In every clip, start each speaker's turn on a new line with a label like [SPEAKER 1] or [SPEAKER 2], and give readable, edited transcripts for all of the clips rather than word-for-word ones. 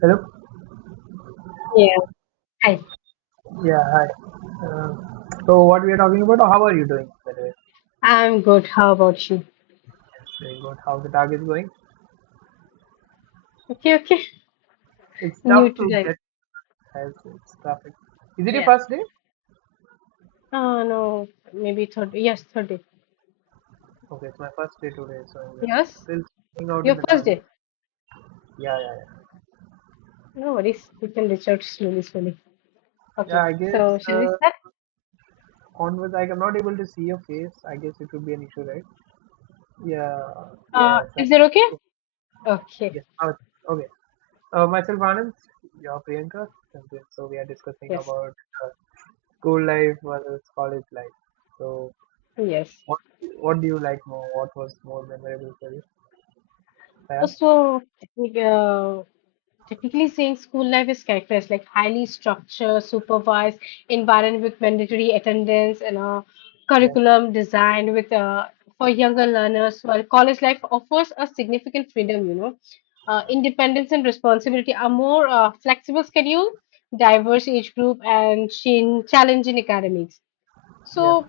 [SPEAKER 1] Hello.
[SPEAKER 2] Yeah. Hi.
[SPEAKER 1] Yeah, hi. Uh, so what we are talking about? How are you doing? By the way,
[SPEAKER 2] I'm good. How about you?
[SPEAKER 1] very good. How the tag is going?
[SPEAKER 2] Okay, okay.
[SPEAKER 1] It's tough
[SPEAKER 2] New
[SPEAKER 1] to
[SPEAKER 2] today.
[SPEAKER 1] get. As it's traffic. Is it your
[SPEAKER 2] Yeah.
[SPEAKER 1] first day?
[SPEAKER 2] Oh no. Maybe third, yes, third day.
[SPEAKER 1] Okay, it's my first day today, so I'm just
[SPEAKER 2] Yes?
[SPEAKER 1] still hanging out in
[SPEAKER 2] Your
[SPEAKER 1] the
[SPEAKER 2] first
[SPEAKER 1] target.
[SPEAKER 2] day.
[SPEAKER 1] Yeah, yeah, yeah.
[SPEAKER 2] No worries. We can reach out slowly, slowly. Okay.
[SPEAKER 1] Yeah, I
[SPEAKER 2] So
[SPEAKER 1] guess
[SPEAKER 2] shall we start?
[SPEAKER 1] onwards, like I'm not able to see your face. I guess it would be an issue, right? Yeah, yeah,
[SPEAKER 2] Uh, is
[SPEAKER 1] exactly.
[SPEAKER 2] that okay?
[SPEAKER 1] Yes,
[SPEAKER 2] Okay.
[SPEAKER 1] yes. Okay. Myself, Anand, your Priyanka. So we are discussing
[SPEAKER 2] Yes.
[SPEAKER 1] about uh, school life versus college life. So,
[SPEAKER 2] Yes.
[SPEAKER 1] what what do you like more? What was more memorable for you? Yeah,
[SPEAKER 2] So, uh, technically saying, school life is characterized like highly structured, supervised environment with mandatory attendance and a
[SPEAKER 1] yes,
[SPEAKER 2] curriculum designed with for younger learners. While college life offers a significant freedom, you know, independence and responsibility are more flexible schedule, diverse age group, and challenging academics.
[SPEAKER 1] yes.
[SPEAKER 2] So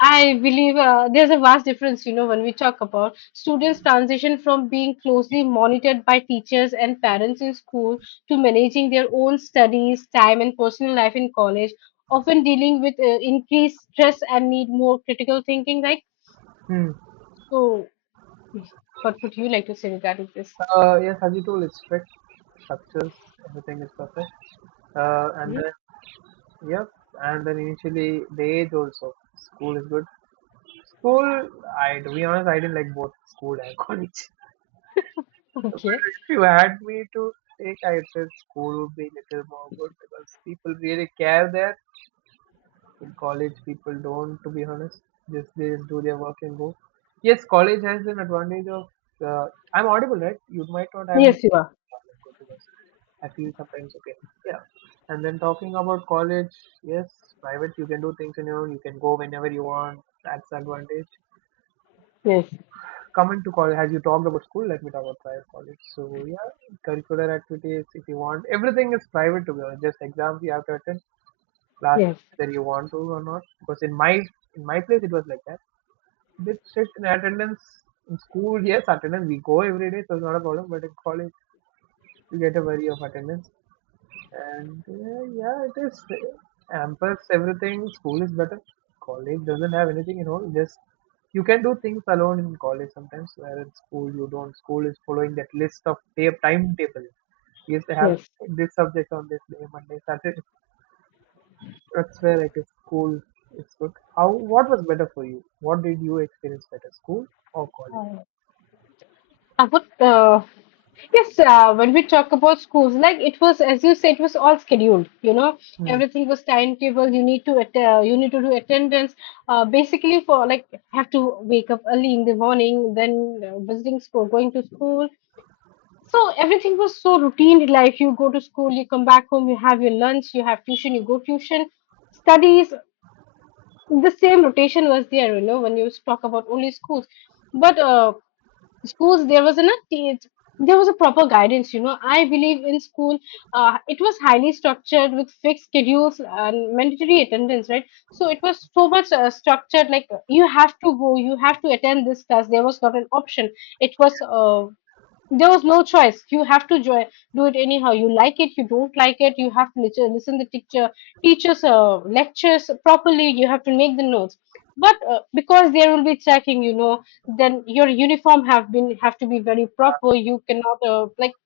[SPEAKER 2] I believe there's a vast difference, you know, when we talk about students' transition from being closely monitored by teachers and parents in school to managing their own studies, time, and personal life in college, often dealing with increased stress and need more critical thinking. Like,
[SPEAKER 1] Hmm.
[SPEAKER 2] so what would you like to say regarding this?
[SPEAKER 1] Yes, Haji tool is strict. Structures, everything is perfect. And
[SPEAKER 2] Mhm.
[SPEAKER 1] then, yep, and then initially the age also. School is good. School, I to be honest, I didn't like both school and college. But
[SPEAKER 2] Okay.
[SPEAKER 1] if you had me to take, I said school would be little more good because people really care there. In college, people don't, to be honest, just they just do their work and go. Yes, college has an advantage of. Uh, I'm audible, right? You might not have any
[SPEAKER 2] Yes, you are.
[SPEAKER 1] problem. Good because I feel sometimes okay. Yeah. And then talking about college, yes, private you can do things on your own. You can go whenever you want. That's the advantage.
[SPEAKER 2] Yes,
[SPEAKER 1] Coming to college, as you talked about school, let me talk about private college. So yeah, curricular activities if you want. Everything is private to be honest. Just exams you have to attend classes
[SPEAKER 2] yes,
[SPEAKER 1] whether you want to or not. Because in my place it was like that. This shit in attendance in school, yes, attendance we go every day, so it's not a problem. But in college, you get a worry of attendance, and yeah, it is hampers everything. School is better. College doesn't have anything, you know. Just you can do things alone in college sometimes, where in school you don't. School is following that list of tape timetable. Yes, they have
[SPEAKER 2] yes.
[SPEAKER 1] this subject on this day, Monday, Saturday. That's where I guess school is good. How what was better for you? What did you experience better, school or college?
[SPEAKER 2] I would, yes, when we talk about schools, like it was, as you said, it was all scheduled. You know,
[SPEAKER 1] Hmm.
[SPEAKER 2] everything was timetable. You need to you need to do attendance. Basically, for like have to wake up early in the morning, then visiting school, going to school. So everything was so routine life. You go to school, you come back home, you have your lunch, you have tuition, you go tuition, studies. The same rotation was there, you know, when you talk about only schools. But schools, there was there was a proper guidance, you know. I believe in school, it was highly structured with fixed schedules and mandatory attendance, right? So it was so much structured, like you have to go, you have to attend this class, there was not an option. It was there was no choice. You have to join, do it anyhow. You like it, you don't like it. You have to listen the teacher, teachers' lectures properly. You have to make the notes. But because there will be checking, you know, then your uniform have to be very proper. You cannot like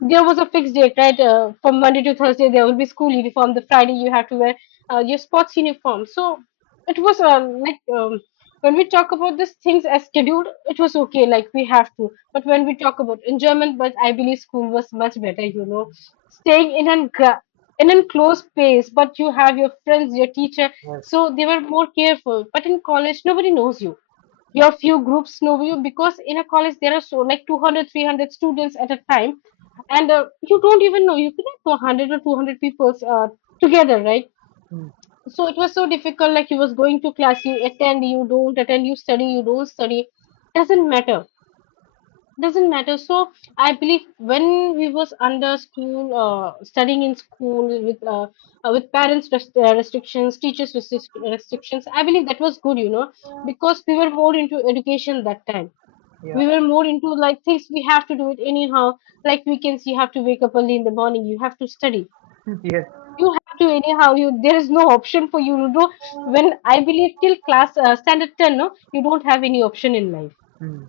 [SPEAKER 2] there was a fixed date, right? From Monday to Thursday, there will be school uniform. The Friday, you have to wear your sports uniform. So it was like when we talk about these things as scheduled, it was okay. Like we have to. But when we talk about enjoyment, but I believe school was much better. You know, staying in an gra- in an closed space, but you have your friends, your teacher.
[SPEAKER 1] Yes.
[SPEAKER 2] So they were more careful. But in college, nobody knows you, your few groups know you, because in a college there are so, like, 200, 300 students at a time, and you don't even know, you cannot know 100 or 200 people together, right?
[SPEAKER 1] Hmm.
[SPEAKER 2] So it was so difficult, like you was going to class, you attend, you don't attend, you study, you don't study, doesn't matter doesn't matter. So I believe when we was under school, studying in school with parents restrictions, teachers restrictions, I believe that was good, you know, because we were more into education that time,
[SPEAKER 1] Yeah.
[SPEAKER 2] we were more into like things, we have to do it anyhow. Like weekends you have to wake up early in the morning, you have to study,
[SPEAKER 1] Hmm. Yes.
[SPEAKER 2] you have to anyhow, you there is no option for you to do. When I believe till class, standard 10, no, you don't have any option in life.
[SPEAKER 1] Hmm.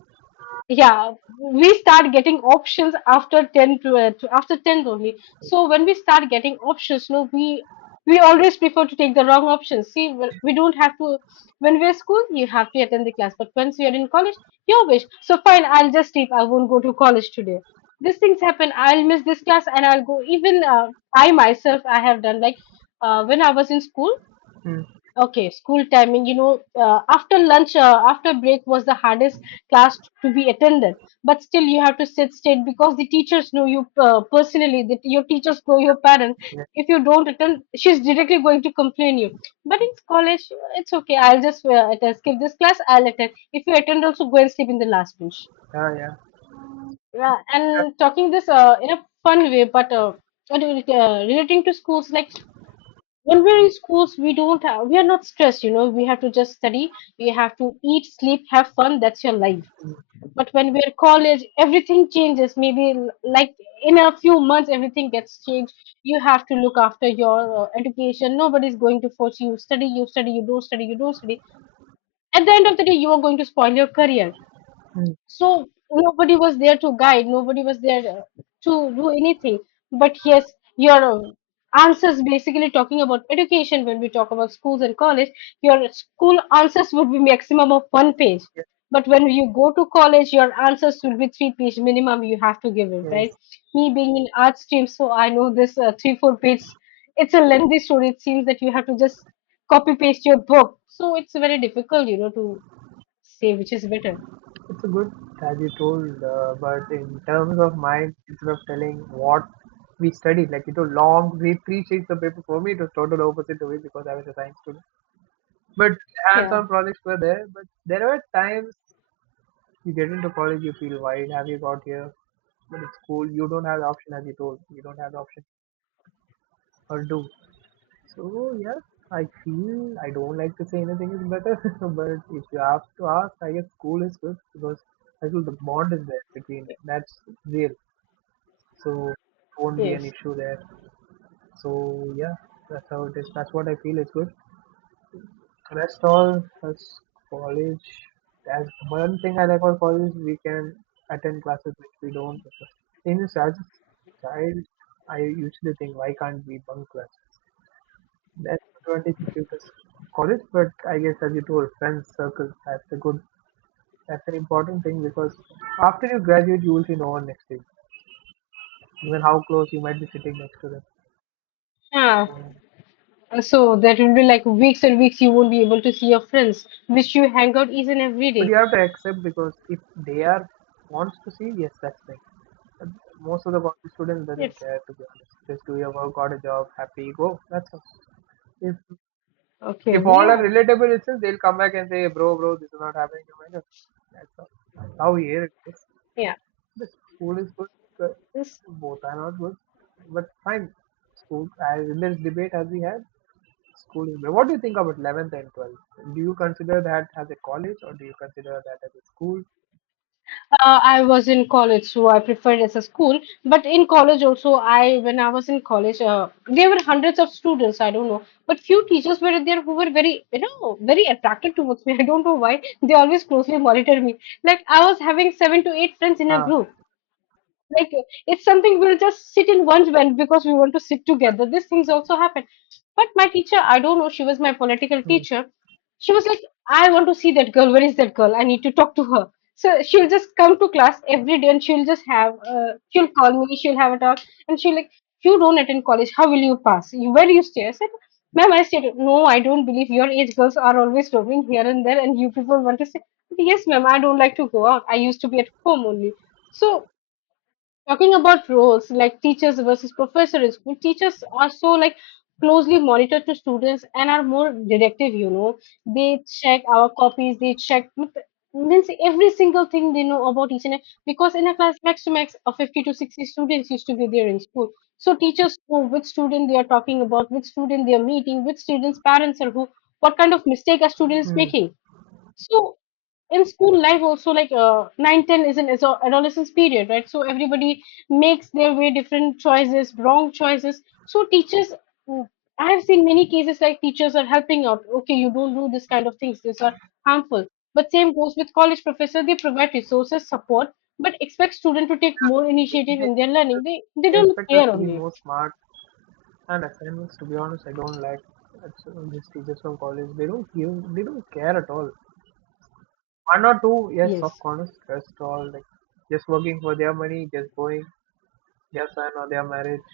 [SPEAKER 2] Yeah, we start getting options after 10 to, after 10 only. So when we start getting options, no, we always prefer to take the wrong options. See, we don't have to, when we're school you have to attend the class, but once you're in college, your wish. So fine, I'll just sleep, I won't go to college today. These things happen. I'll miss this class and I'll go, even I myself, I have done like when I was in school.
[SPEAKER 1] Hmm.
[SPEAKER 2] Okay, school timing, you know, after lunch, after break was the hardest class to be attended. But still, you have to sit straight because the teachers know you personally, that your teachers know your parents.
[SPEAKER 1] Yes.
[SPEAKER 2] If you don't attend, she's directly going to complain you. But in college, it's okay. I'll just attend, skip this class. I'll attend. If you attend, also go and sleep in the last bench.
[SPEAKER 1] Yeah. Yeah.
[SPEAKER 2] Yeah, and talking this in a fun way, but relating to schools, like when we're in schools we don't have, we are not stressed, you know, we have to just study, we have to eat, sleep, have fun, that's your life. But when we're college everything changes, maybe like in a few months everything gets changed. You have to look after your education, nobody's going to force you study, you study, you don't study, you don't study, at the end of the day you are going to spoil your career.
[SPEAKER 1] Hmm.
[SPEAKER 2] So nobody was there to guide, nobody was there to do anything. But yes, your answers, basically talking about education when we talk about schools and college, your school answers would be maximum of one page,
[SPEAKER 1] Yes.
[SPEAKER 2] but when you go to college your answers will be three-page minimum, you have to give it, right?
[SPEAKER 1] Yes.
[SPEAKER 2] Me being in art stream, so I know this, 3 4 page, it's a lengthy story, it seems that you have to just copy paste your book. So it's very difficult, you know, to say which is better.
[SPEAKER 1] It's a good as you told, but in terms of mine, instead of telling what we studied, like you know, long we three sheets of paper for me, it was total opposite to me because I was a science student. But
[SPEAKER 2] Yeah.
[SPEAKER 1] hands-on projects were there. But there were times. You get into college, you feel why have you got here? But it's cool. You don't have the option, as you told. You don't have the option or do. So yeah, I feel I don't like to say anything is better, but if you have to ask, I guess school is good because I feel the bond is there between. That's real. So won't be an
[SPEAKER 2] Yes.
[SPEAKER 1] issue there. So yeah, that's how it is. That's what I feel is good. Rest all has college. As one thing I like about college, is we can attend classes which we don't. In as a child, I usually think, why can't we bunk classes? That's the advantage you give to college, but I guess as you told, friends circle that's a good, that's an important thing because after you graduate, you will see no one next to you, even how close you might be sitting next to them.
[SPEAKER 2] Yeah,
[SPEAKER 1] So
[SPEAKER 2] so that will be like weeks and weeks you won't be able to see your friends, which you hang out each and every
[SPEAKER 1] but
[SPEAKER 2] day.
[SPEAKER 1] you have to accept because if they are wants to see, yes, that's fine. But most of the college students doesn't
[SPEAKER 2] Yes.
[SPEAKER 1] care to be honest. Just do your work, got a job, happy, go. That's all. If
[SPEAKER 2] Okay.
[SPEAKER 1] if all are
[SPEAKER 2] Yeah.
[SPEAKER 1] relatable itself, they'll come back and say, bro, bro, this is not happening to my life. That's all. That's how here it is.
[SPEAKER 2] Yeah.
[SPEAKER 1] The school is good, but
[SPEAKER 2] Yes.
[SPEAKER 1] both are not good. But fine. School as in this debate as we had, school is better. What do you think about 11th and 12th? Do you consider that as a college or do you consider that as a school?
[SPEAKER 2] I was in college, so I preferred as a school. But in college also, I when I was in college, there were hundreds of students. I don't know, but few teachers were there who were very, you know, very attracted towards me. I don't know why. They always closely monitored me. Like I was having 7 to 8 friends in a
[SPEAKER 1] Huh.
[SPEAKER 2] group. Like it's something we'll just sit in one bench because we want to sit together. These things also happen. But my teacher, I don't know, she was my political
[SPEAKER 1] Hmm.
[SPEAKER 2] teacher. She was like, I want to see that girl. Where is that girl? I need to talk to her. So she'll just come to class every day and she'll just have, she'll call me, she'll have a talk. And she'll like, you don't attend college. How will you pass? You, where do you stay? I said, ma'am, I said, no, I don't believe, your age girls are always roaming here and there and you people want to say, yes, ma'am, I don't like to go out, I used to be at home only. So talking about roles like teachers versus professor, in school teachers are so like closely monitored to students and are more directive, you know. They check our copies, they check, means every single thing they know about each and every, because in a class max to max of 50 to 60 students used to be there in school. So teachers know which student they are talking about, which student they are meeting, which students parents are who, what kind of mistake a student is
[SPEAKER 1] Hmm.
[SPEAKER 2] making. So in school life also, like 9 10 is an is a adolescence period, right? So everybody makes their way, different choices, wrong choices. So teachers, mm, I have seen many cases like teachers are helping out, okay, you don't do this kind of things, these are harmful. But same goes with college professor, they provide resources, support, but expect student to take more
[SPEAKER 1] They
[SPEAKER 2] initiative in their learning, they
[SPEAKER 1] they
[SPEAKER 2] don't
[SPEAKER 1] expect us
[SPEAKER 2] care
[SPEAKER 1] to be
[SPEAKER 2] only.
[SPEAKER 1] more smart and assignments. To be honest, I don't like these teachers from college. They don't give. They don't care at all. One or two, yes, of
[SPEAKER 2] Yes.
[SPEAKER 1] course, rest all like just working for their money, just going their son or their marriage.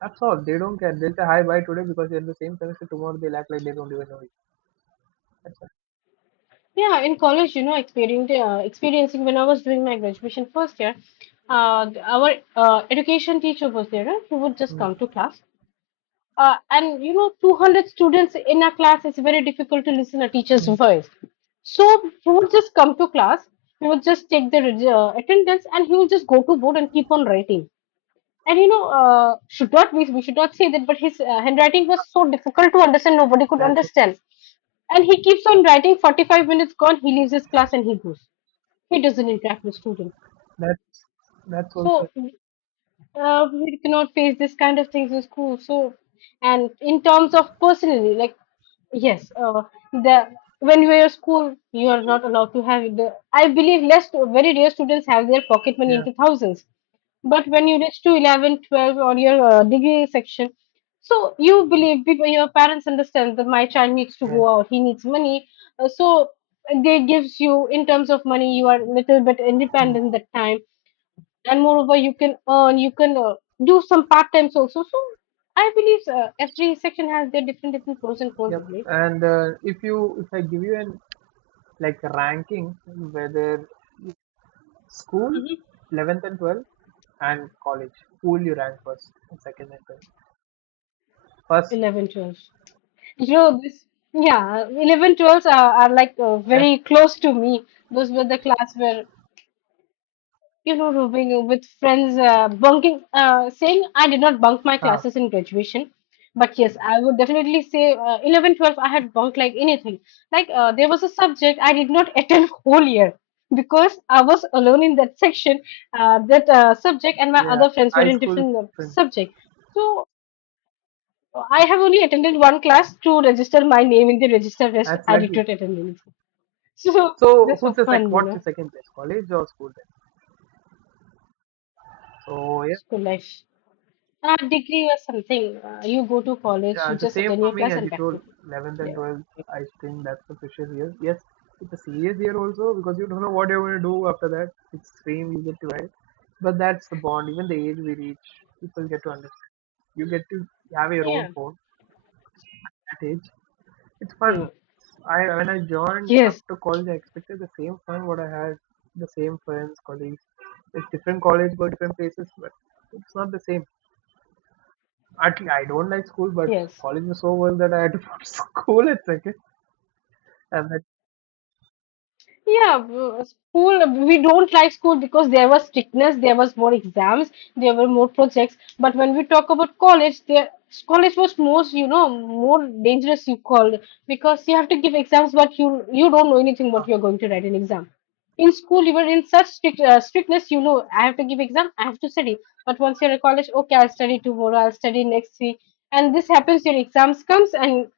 [SPEAKER 1] That's all. They don't care. They'll say hi bye today because they're in the same semester. Tomorrow they'll act like they don't even know you. That's all.
[SPEAKER 2] Yeah, in college, you know, experiencing when I was doing my graduation first year, our education teacher was there. He would just
[SPEAKER 1] Mm,
[SPEAKER 2] come to class, and you know, 200 students in a class. It's very difficult to listen a teacher's
[SPEAKER 1] mm.
[SPEAKER 2] voice. So he would just come to class. He would just take the attendance, and he would just go to board and keep on writing. And you know, should not we, should not say that, but his handwriting was so difficult to understand, nobody could
[SPEAKER 1] That's
[SPEAKER 2] understand. And he keeps on writing, 45 minutes gone, he leaves his class and he goes. He doesn't interact with students.
[SPEAKER 1] that's that's also,
[SPEAKER 2] So we cannot face this kind of things in school. So, and in terms of personally, like, yes, the when you are at school, you are not allowed to have the. I believe less, very rare students have their pocket money
[SPEAKER 1] yeah,
[SPEAKER 2] into thousands. But when you reach to 11, 12, or your degree section, so you believe people, your parents understand that my child needs to
[SPEAKER 1] yeah.
[SPEAKER 2] go out, he needs money. So they gives you in terms of money, you are little bit independent
[SPEAKER 1] Mm.
[SPEAKER 2] that time, and moreover you can earn, you can do some part times also. So I believe every section has their different different pros and cons, I
[SPEAKER 1] Yep.
[SPEAKER 2] believe.
[SPEAKER 1] And if I give you an like ranking whether school,
[SPEAKER 2] Mhm.
[SPEAKER 1] 11th and 12th, and college, who will you rank first and second and third? First
[SPEAKER 2] 11 12. You know this. Yeah, 11 12 are like
[SPEAKER 1] and,
[SPEAKER 2] very close to me. Those were the class where, you know, rooming with friends, bunking, saying I did not bunk my
[SPEAKER 1] ah
[SPEAKER 2] classes in graduation. But yes, I would definitely say 11, 12, I had bunked like anything. Like there was a subject I did not attend whole year because I was alone in that section, that subject, and my
[SPEAKER 1] yeah,
[SPEAKER 2] other friends were
[SPEAKER 1] high
[SPEAKER 2] in
[SPEAKER 1] school is
[SPEAKER 2] different
[SPEAKER 1] different.
[SPEAKER 2] subject. So I have only attended one class to register my name in the register. Rest
[SPEAKER 1] That's
[SPEAKER 2] I did
[SPEAKER 1] lucky.
[SPEAKER 2] not attend anything. So
[SPEAKER 1] So
[SPEAKER 2] that's
[SPEAKER 1] who's
[SPEAKER 2] for
[SPEAKER 1] the sec?
[SPEAKER 2] fun, you
[SPEAKER 1] What's
[SPEAKER 2] know,
[SPEAKER 1] your second place? College or school? Then? So yeah.
[SPEAKER 2] school life. A degree or something. You go to college, you
[SPEAKER 1] The
[SPEAKER 2] just
[SPEAKER 1] same
[SPEAKER 2] attend your
[SPEAKER 1] for me
[SPEAKER 2] class
[SPEAKER 1] as
[SPEAKER 2] and
[SPEAKER 1] you
[SPEAKER 2] back to
[SPEAKER 1] told,
[SPEAKER 2] home.
[SPEAKER 1] 11th and
[SPEAKER 2] Yeah.
[SPEAKER 1] 12th, I think that's the precious year. Yes, it's a serious year also because you don't know what you're going to do after that. It's same you get to write. But that's the bond. Even the age we reach, people get to understand. You get to have your own
[SPEAKER 2] Yeah.
[SPEAKER 1] phone at age. It's
[SPEAKER 2] Hmm.
[SPEAKER 1] fun. I When I joined
[SPEAKER 2] Yes.
[SPEAKER 1] after college, I expected the same fun what I had, the same friends, colleagues. It's different college, go different places, but it's not the same. At least I don't like school, but
[SPEAKER 2] Yes.
[SPEAKER 1] college was so well that I had to put school at second. And then
[SPEAKER 2] Yeah, school, we don't like school because there was strictness, there was more exams, there were more projects. But when we talk about college, there college was most, you know, more dangerous you call, because you have to give exams, but you don't know anything what you're going to write in exam. In school, you were in such strict strictness, you know, I have to give exam, I have to study. But once you're in college, okay, I'll study tomorrow, I'll study next week, and this happens. Your exams comes and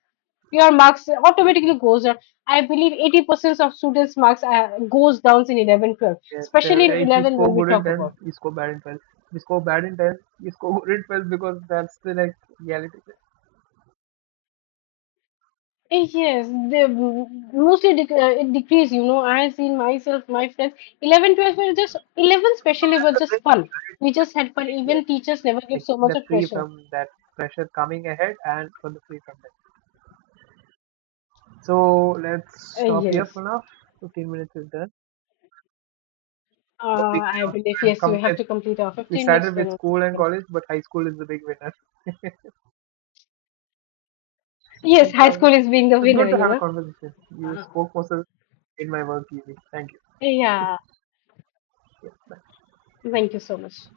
[SPEAKER 2] your marks automatically goes down. I believe 80% of students' marks goes down in 11, 12,
[SPEAKER 1] yes,
[SPEAKER 2] especially in
[SPEAKER 1] if you
[SPEAKER 2] 11
[SPEAKER 1] score
[SPEAKER 2] when we
[SPEAKER 1] good in
[SPEAKER 2] talk
[SPEAKER 1] 10,
[SPEAKER 2] about.
[SPEAKER 1] you score bad in 12. If you score bad in 10, you score good in 12 because that's the like reality.
[SPEAKER 2] Eh, yes, they mostly it decrease. You know, I seen myself, my friends, 11, 12 were just 11 especially
[SPEAKER 1] That's
[SPEAKER 2] were
[SPEAKER 1] the
[SPEAKER 2] just
[SPEAKER 1] break,
[SPEAKER 2] fun.
[SPEAKER 1] right?
[SPEAKER 2] We just had
[SPEAKER 1] Break
[SPEAKER 2] fun.
[SPEAKER 1] here.
[SPEAKER 2] Even teachers never give
[SPEAKER 1] Like
[SPEAKER 2] so much
[SPEAKER 1] the
[SPEAKER 2] of
[SPEAKER 1] free
[SPEAKER 2] pressure.
[SPEAKER 1] from that pressure coming ahead and from the free from that. So let's stop here
[SPEAKER 2] Yes,
[SPEAKER 1] for now. 15 minutes is done. So we
[SPEAKER 2] I believe
[SPEAKER 1] can
[SPEAKER 2] yes.
[SPEAKER 1] come
[SPEAKER 2] We have
[SPEAKER 1] with
[SPEAKER 2] to complete our
[SPEAKER 1] we
[SPEAKER 2] 15 minutes.
[SPEAKER 1] started
[SPEAKER 2] Then
[SPEAKER 1] with
[SPEAKER 2] only we
[SPEAKER 1] school and
[SPEAKER 2] can-
[SPEAKER 1] college, but high school is the big winner.
[SPEAKER 2] Yes,
[SPEAKER 1] Thank
[SPEAKER 2] high
[SPEAKER 1] you.
[SPEAKER 2] school is being the
[SPEAKER 1] It's
[SPEAKER 2] winner.
[SPEAKER 1] good to
[SPEAKER 2] You
[SPEAKER 1] have a
[SPEAKER 2] know.
[SPEAKER 1] conversation. You
[SPEAKER 2] Uh,
[SPEAKER 1] spoke muscle in my work easy. Thank you.
[SPEAKER 2] yeah.
[SPEAKER 1] Yeah. Bye.
[SPEAKER 2] Thank you so much.